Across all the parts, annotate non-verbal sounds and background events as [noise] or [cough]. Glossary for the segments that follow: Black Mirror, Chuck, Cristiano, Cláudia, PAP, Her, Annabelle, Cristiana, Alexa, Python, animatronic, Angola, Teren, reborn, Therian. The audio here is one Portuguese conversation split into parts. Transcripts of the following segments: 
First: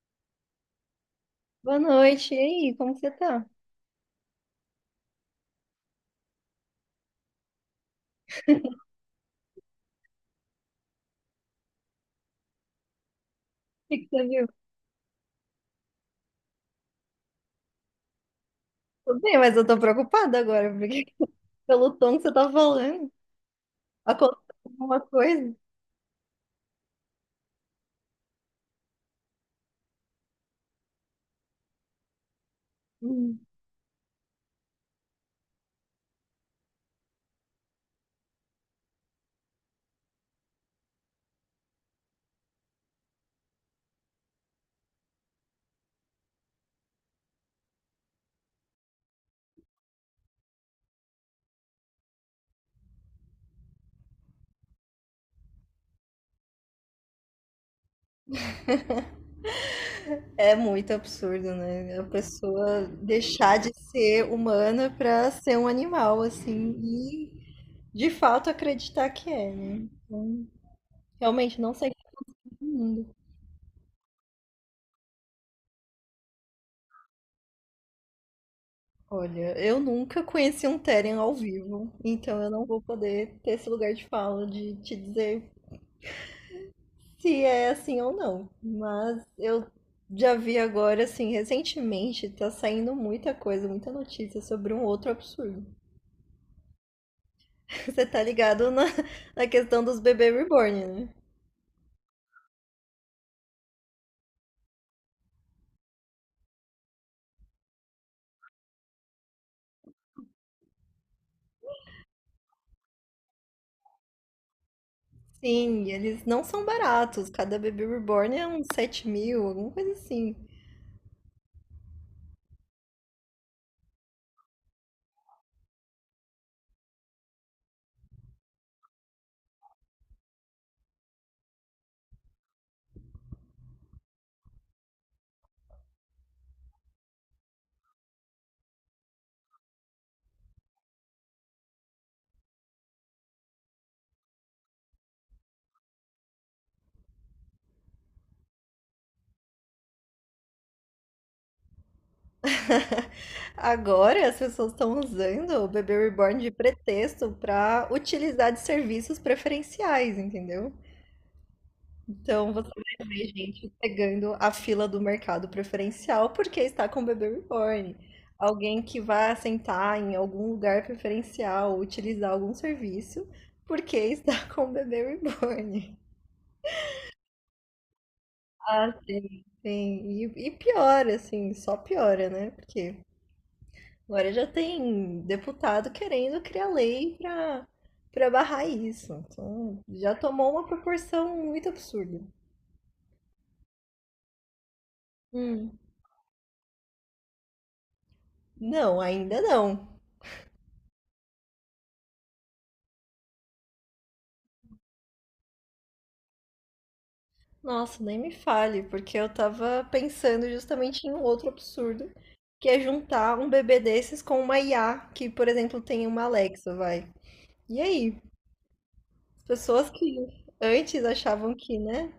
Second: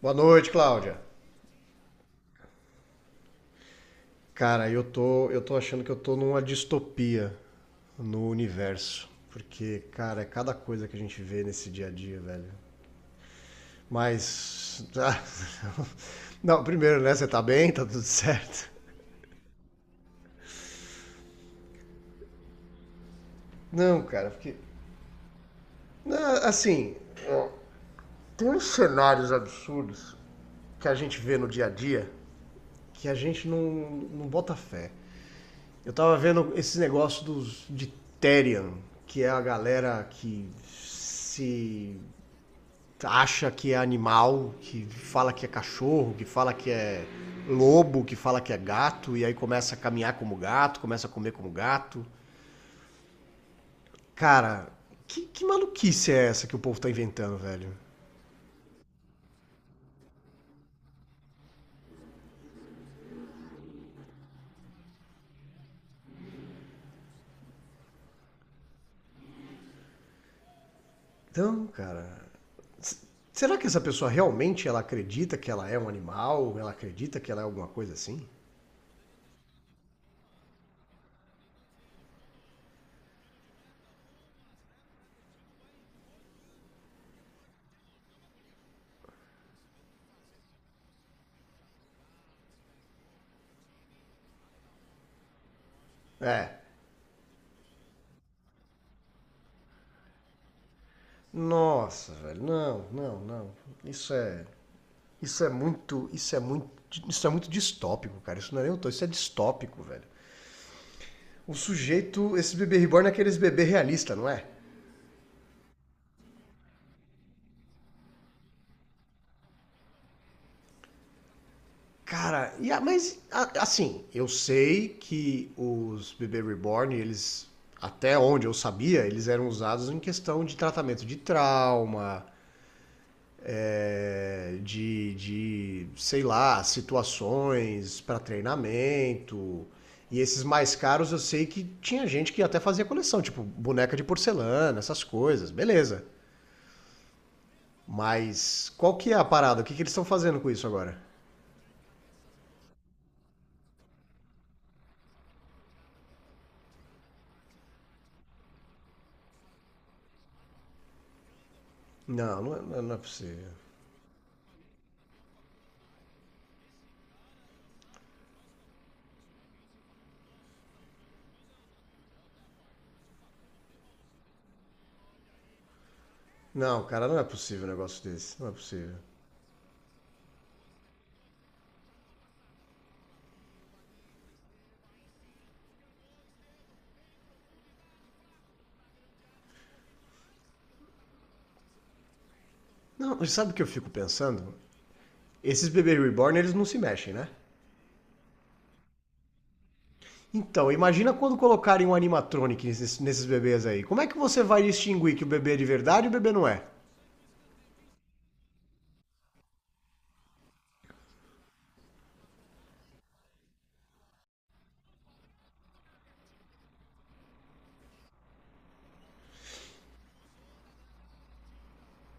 Boa noite, Cláudia. Boa noite. E aí, como que você tá? O Cara, eu tô achando que eu tô numa distopia no universo. Porque, cara, é cada coisa que a gente vê nesse dia a dia, velho. que que você viu? Mas. ah, [laughs] Não, primeiro, né? Você tá bem? Tá tudo certo? Tô bem, mas eu tô preocupada agora, porque [laughs] pelo tom que você tá falando, Não, cara, aconteceu porque. alguma coisa. Não, assim. Ó, Tem uns cenários absurdos que a gente vê no dia a dia que a Hum. gente não bota fé. Eu tava vendo esse negócio dos de Therian, que é a galera que se acha que é animal, que fala que é cachorro, que fala que é lobo, que fala que é gato, e aí começa a caminhar como gato, começa a comer como gato. Cara, que maluquice é essa que o povo tá inventando, velho? É muito absurdo, né? A pessoa deixar de ser humana pra ser um animal, assim, e de fato acreditar que é, né? Então, realmente Então, não sei cara, todo mundo. será que essa pessoa realmente ela acredita que ela é um animal? Ela acredita que ela é alguma coisa assim? Olha, eu nunca conheci um Teren ao vivo, então eu não vou poder ter esse lugar de fala de te dizer se é assim ou não. Mas eu já vi agora, assim, recentemente, tá saindo muita coisa, muita notícia sobre um outro absurdo. É, [laughs] Você tá ligado na questão dos bebê reborn, né? Nossa, velho. Não, não, não. Isso é. Isso é muito. Isso é muito. Isso é muito distópico, cara. Isso não é nem utopia, isso é distópico, velho. O sujeito, esse bebê reborn é aqueles bebê realista, não é? Sim, eles não são baratos. Cada bebê reborn é uns 7 mil, alguma coisa assim. Cara, assim, eu sei que os bebê reborn, eles até onde eu sabia, eles eram usados em questão de tratamento de trauma, sei lá, situações para treinamento. E esses mais caros eu sei que tinha gente que até fazia coleção, tipo boneca de porcelana, essas coisas, beleza. Mas qual que é a parada? O que que eles estão fazendo com isso agora? [laughs] Agora as pessoas estão usando o bebê reborn de pretexto pra utilizar de serviços preferenciais, entendeu? Não, Então você não é vai ver possível. gente pegando a fila do mercado preferencial porque está com o bebê reborn. Alguém que vai sentar em algum lugar preferencial, utilizar algum serviço porque está [laughs] com o bebê reborn. Não, cara, não é possível um negócio desse. Não é Ah, possível. sim, sim. E piora, assim, só piora, né? Porque agora já tem deputado querendo criar lei para barrar isso. Então já tomou uma proporção muito absurda. Não, sabe o que eu fico pensando? Esses Hum. bebês reborn, eles não se mexem, né? Não, ainda não. Então, imagina quando colocarem um animatronic nesses bebês aí. Como é que você vai distinguir que o bebê é de verdade e o bebê não é? Nossa, nem me fale, porque eu tava pensando justamente em um outro absurdo, que é juntar um bebê desses com uma IA, que, por exemplo, tem uma Alexa, vai. E aí? As pessoas que antes achavam que, né,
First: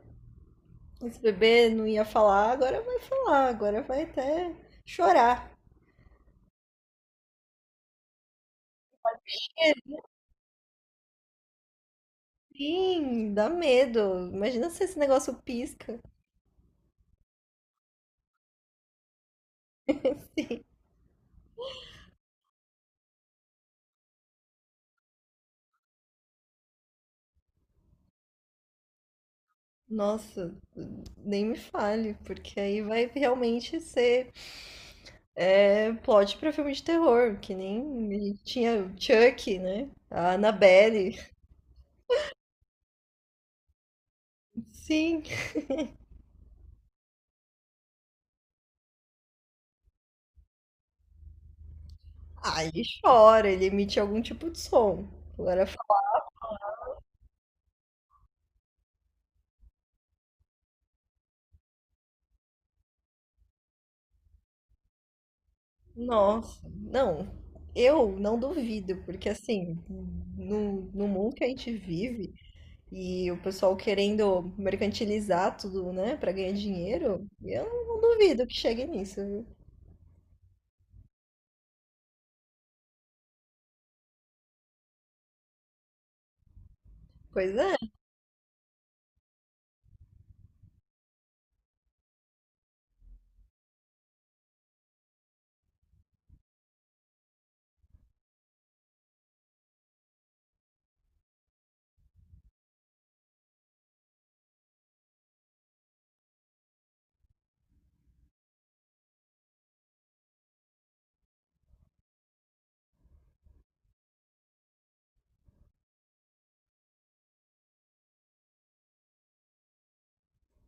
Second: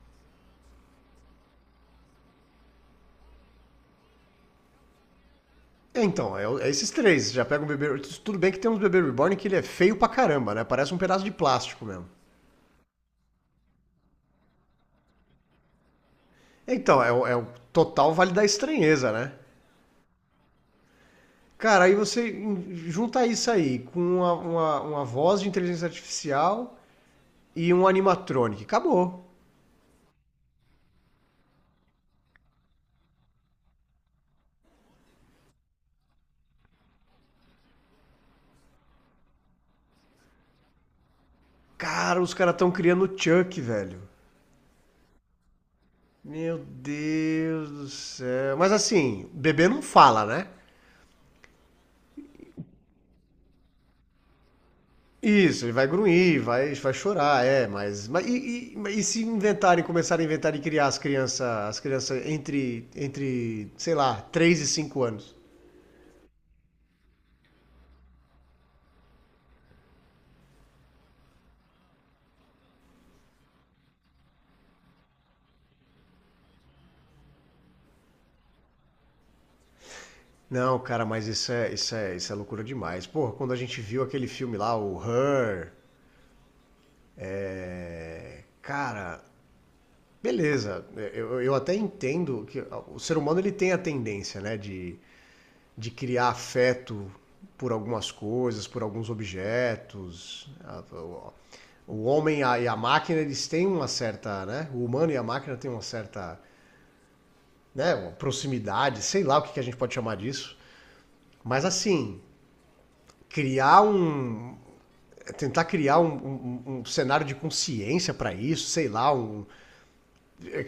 esse bebê não ia falar, agora vai até chorar. É, então, é, é esses três. Já pega um bebê. Tudo bem que tem uns bebês reborn que ele é É, feio pra caramba, né? Parece um pedaço de plástico mesmo. sim, dá medo. Imagina se esse negócio pisca. É o total vale da estranheza, né? [laughs] Sim. Cara, junta isso aí com uma voz de inteligência artificial e um animatronic. Acabou. Nossa, nem me fale, porque aí vai realmente ser. É plot pra filme de terror, que nem a gente tinha o Chuck, né? A Annabelle. Cara, os caras estão criando o Chuck, velho. [laughs] Sim. Meu Deus do céu. Mas assim, bebê não fala, né? Ah, ele chora, ele emite algum tipo de som. Agora Isso, eu, ele vai grunhir, vai chorar, e se inventarem, começarem a inventar e criar as crianças entre sei lá, 3 e 5 anos? nossa, não. Eu não duvido, porque assim, no mundo que a gente vive e o pessoal querendo mercantilizar tudo, né, pra ganhar dinheiro, eu não duvido que chegue nisso, viu? Não, cara, mas isso é loucura demais. Porra, quando a gente viu aquele filme lá, o Her, Pois é. é, cara, beleza, eu até entendo que o ser humano ele tem a tendência, né, de criar afeto por algumas coisas, por alguns objetos. O homem e a máquina, eles têm uma certa, né? O humano e a máquina têm uma certa, né? Uma proximidade, sei lá o que a gente pode chamar disso. Mas assim, criar um, tentar criar um cenário de consciência para isso,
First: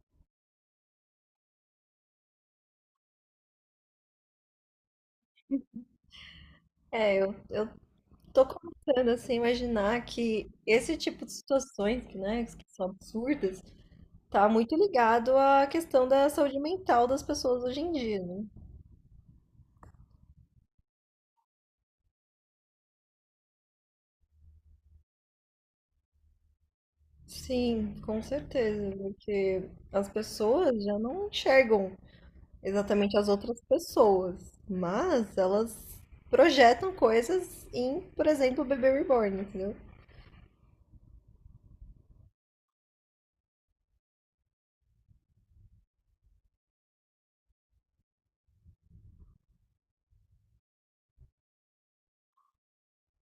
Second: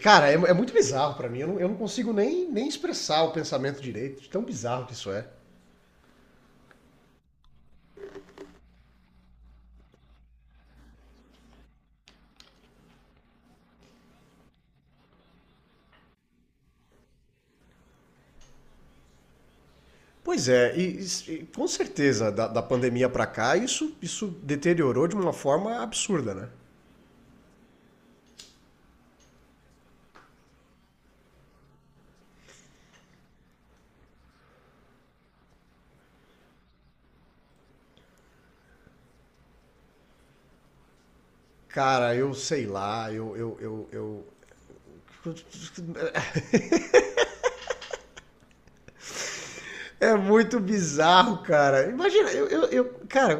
cara, é muito bizarro para mim. Eu não consigo nem expressar o pensamento direito, de tão bizarro que isso é. É, eu tô começando assim, a imaginar que esse tipo de situações, que, né, que são absurdas, tá muito ligado à questão da saúde mental das pessoas hoje em dia, né? Pois é, e com certeza, da pandemia para cá, isso deteriorou de uma forma absurda, né? Sim, com certeza, porque as pessoas já não enxergam exatamente as outras pessoas, mas elas projetam coisas em, por exemplo, o bebê reborn, entendeu? Cara, eu sei lá, É é muito bizarro, cara. Imagina, cara,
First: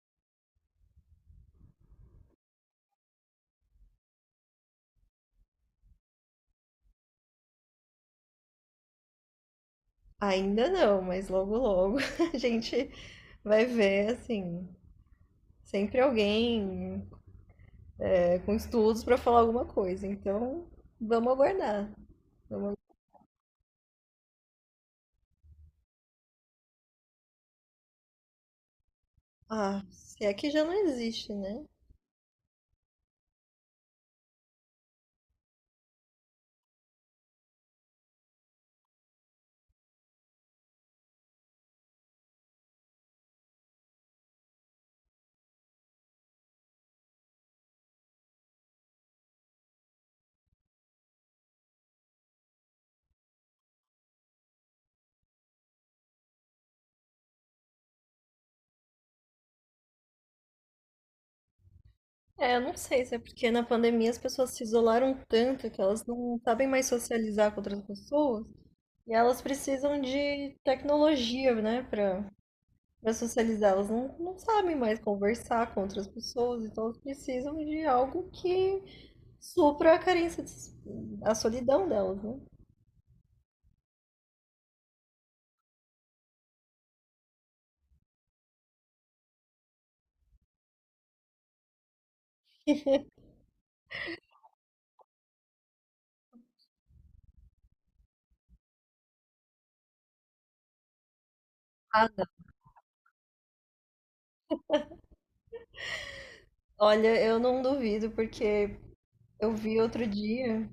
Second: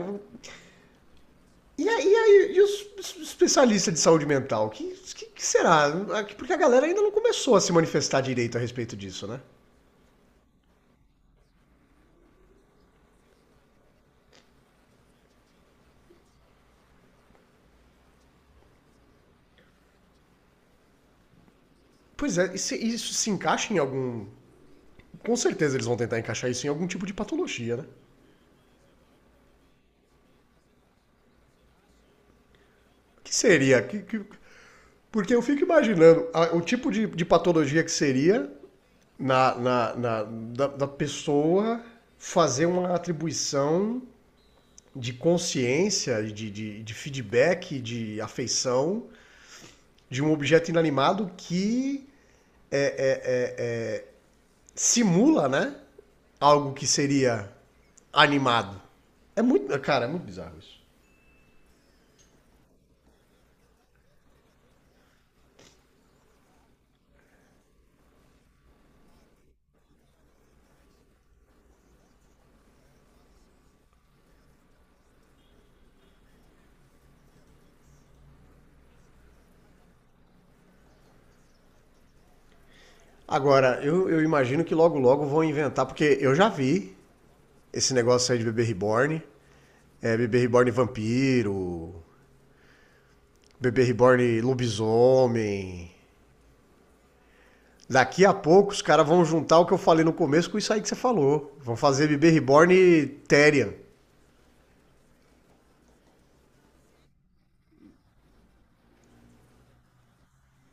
e os especialistas de saúde mental? Que será? Porque a galera ainda não começou a se manifestar direito a respeito disso, né? Ainda não, mas logo logo [laughs] a gente vai ver, assim, sempre alguém com estudos para falar alguma coisa. Então, vamos aguardar. Pois é, e Vamos... isso se encaixa em algum. Com certeza eles vão tentar encaixar isso em algum tipo de patologia, né? Ah, se é que já não existe, né? Que seria? Porque eu fico imaginando o tipo de patologia que seria da da pessoa fazer uma atribuição de consciência, de feedback, de afeição de um objeto inanimado que é- é- é- é, simula, né? Algo que seria animado. É muito, cara, é muito bizarro isso. É, eu não sei se é porque na pandemia as pessoas se isolaram tanto que elas não sabem mais socializar com outras pessoas e elas precisam de tecnologia, né, para socializar. Elas não sabem mais conversar com outras pessoas, então elas precisam de algo que supra a carência, a solidão delas, né? Agora, eu imagino que logo logo vão inventar, porque eu já vi esse negócio aí de bebê reborn. É, bebê reborn vampiro, [laughs] bebê reborn lobisomem. Daqui a pouco os caras vão juntar o que eu falei no começo com isso aí que você falou. Vão fazer Ah, não. bebê reborn Terian. Olha, eu não duvido, porque eu vi outro dia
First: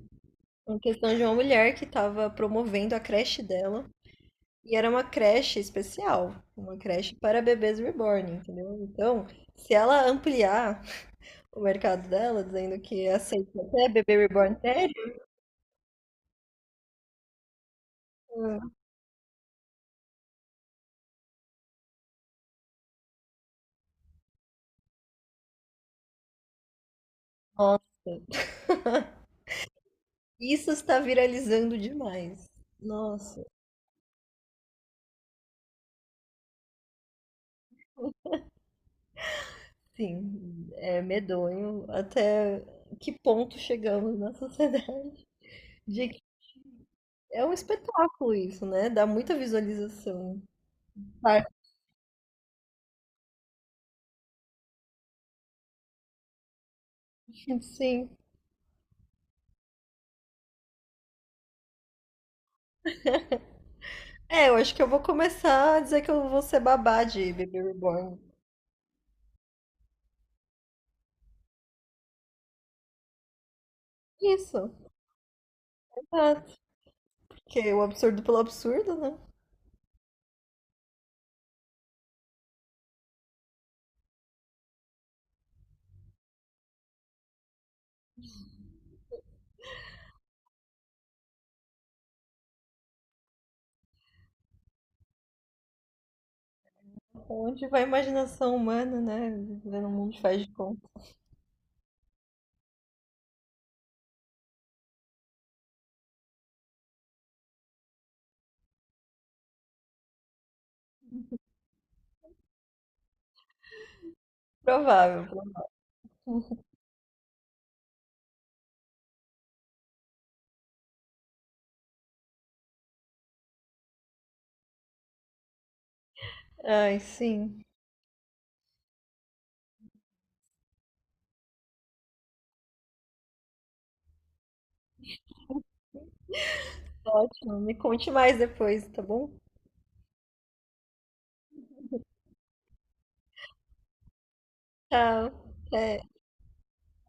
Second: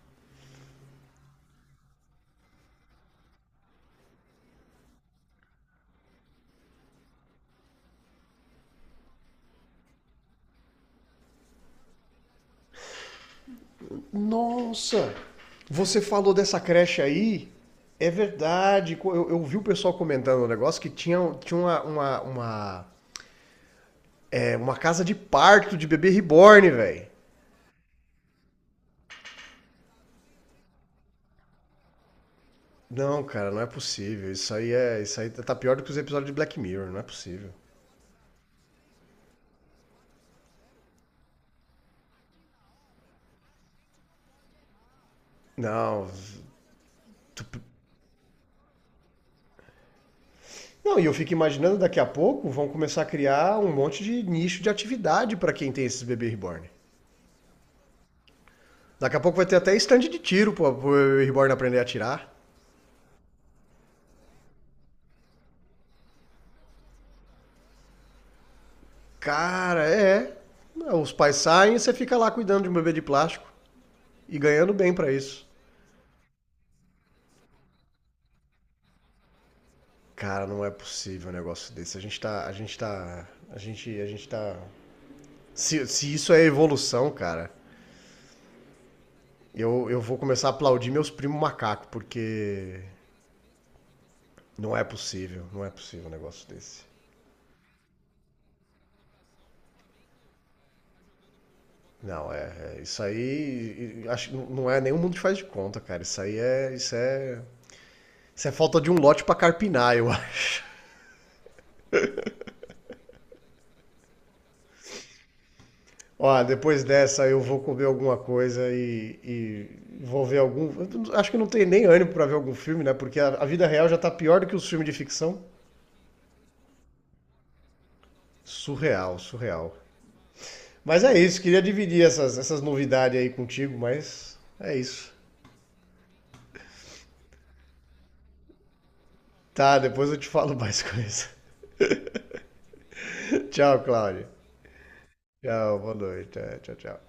uma questão de uma mulher que estava promovendo a creche dela. E era uma creche especial, uma creche para bebês reborn, entendeu? Então, se ela ampliar o mercado dela, dizendo que aceita até bebê reborn sério, Nossa! Você falou dessa creche aí? É verdade. Eu vi o pessoal comentando o um negócio que tinha, tinha uma casa de parto de bebê reborn, velho. nossa, [laughs] isso está viralizando demais. Não, Nossa, cara, não é possível. Isso aí é. Isso aí tá pior do que os episódios de Black Mirror, não é possível. sim, é medonho até que ponto chegamos na sociedade Não, de que é um espetáculo isso, né? Dá muita visualização. Não, e eu fico imaginando daqui a pouco vão começar a criar um monte de nicho de atividade para quem tem esses bebê reborn. Sim. Daqui a pouco vai ter até stand de tiro pro bebê reborn aprender a atirar. É, eu acho que eu vou começar a dizer que eu vou ser babá de Baby Reborn. Cara, é. Os pais saem e você fica lá cuidando de um bebê de plástico e Isso, ganhando bem pra isso. exato. Porque o absurdo pelo absurdo, né? Cara, não é possível um negócio desse. A gente tá. A gente tá. A gente. A gente tá. Se isso é evolução, cara, eu vou começar a aplaudir meus primos macacos, porque não é possível, não é possível um negócio desse. Onde vai a imaginação humana, né? Vivendo um mundo de faz de conta. Não, isso aí, acho que não é nenhum mundo que faz de conta, cara. Isso aí é, isso é falta de um lote pra carpinar, eu [laughs] acho. Provável. Ó, depois dessa eu vou comer alguma coisa e vou ver algum. Eu Acho que não tem nem ânimo pra ver algum filme, né? Porque a vida real já tá pior do que os filmes de ficção. Ai, sim. Surreal, surreal. Mas é isso, queria dividir essas novidades aí contigo, mas é isso. Ótimo. Me conte mais depois, tá bom? Tá, depois eu te falo mais [laughs] coisa. Tchau, Cláudia. Tchau. Tchau, boa Até. noite. Tchau, tchau.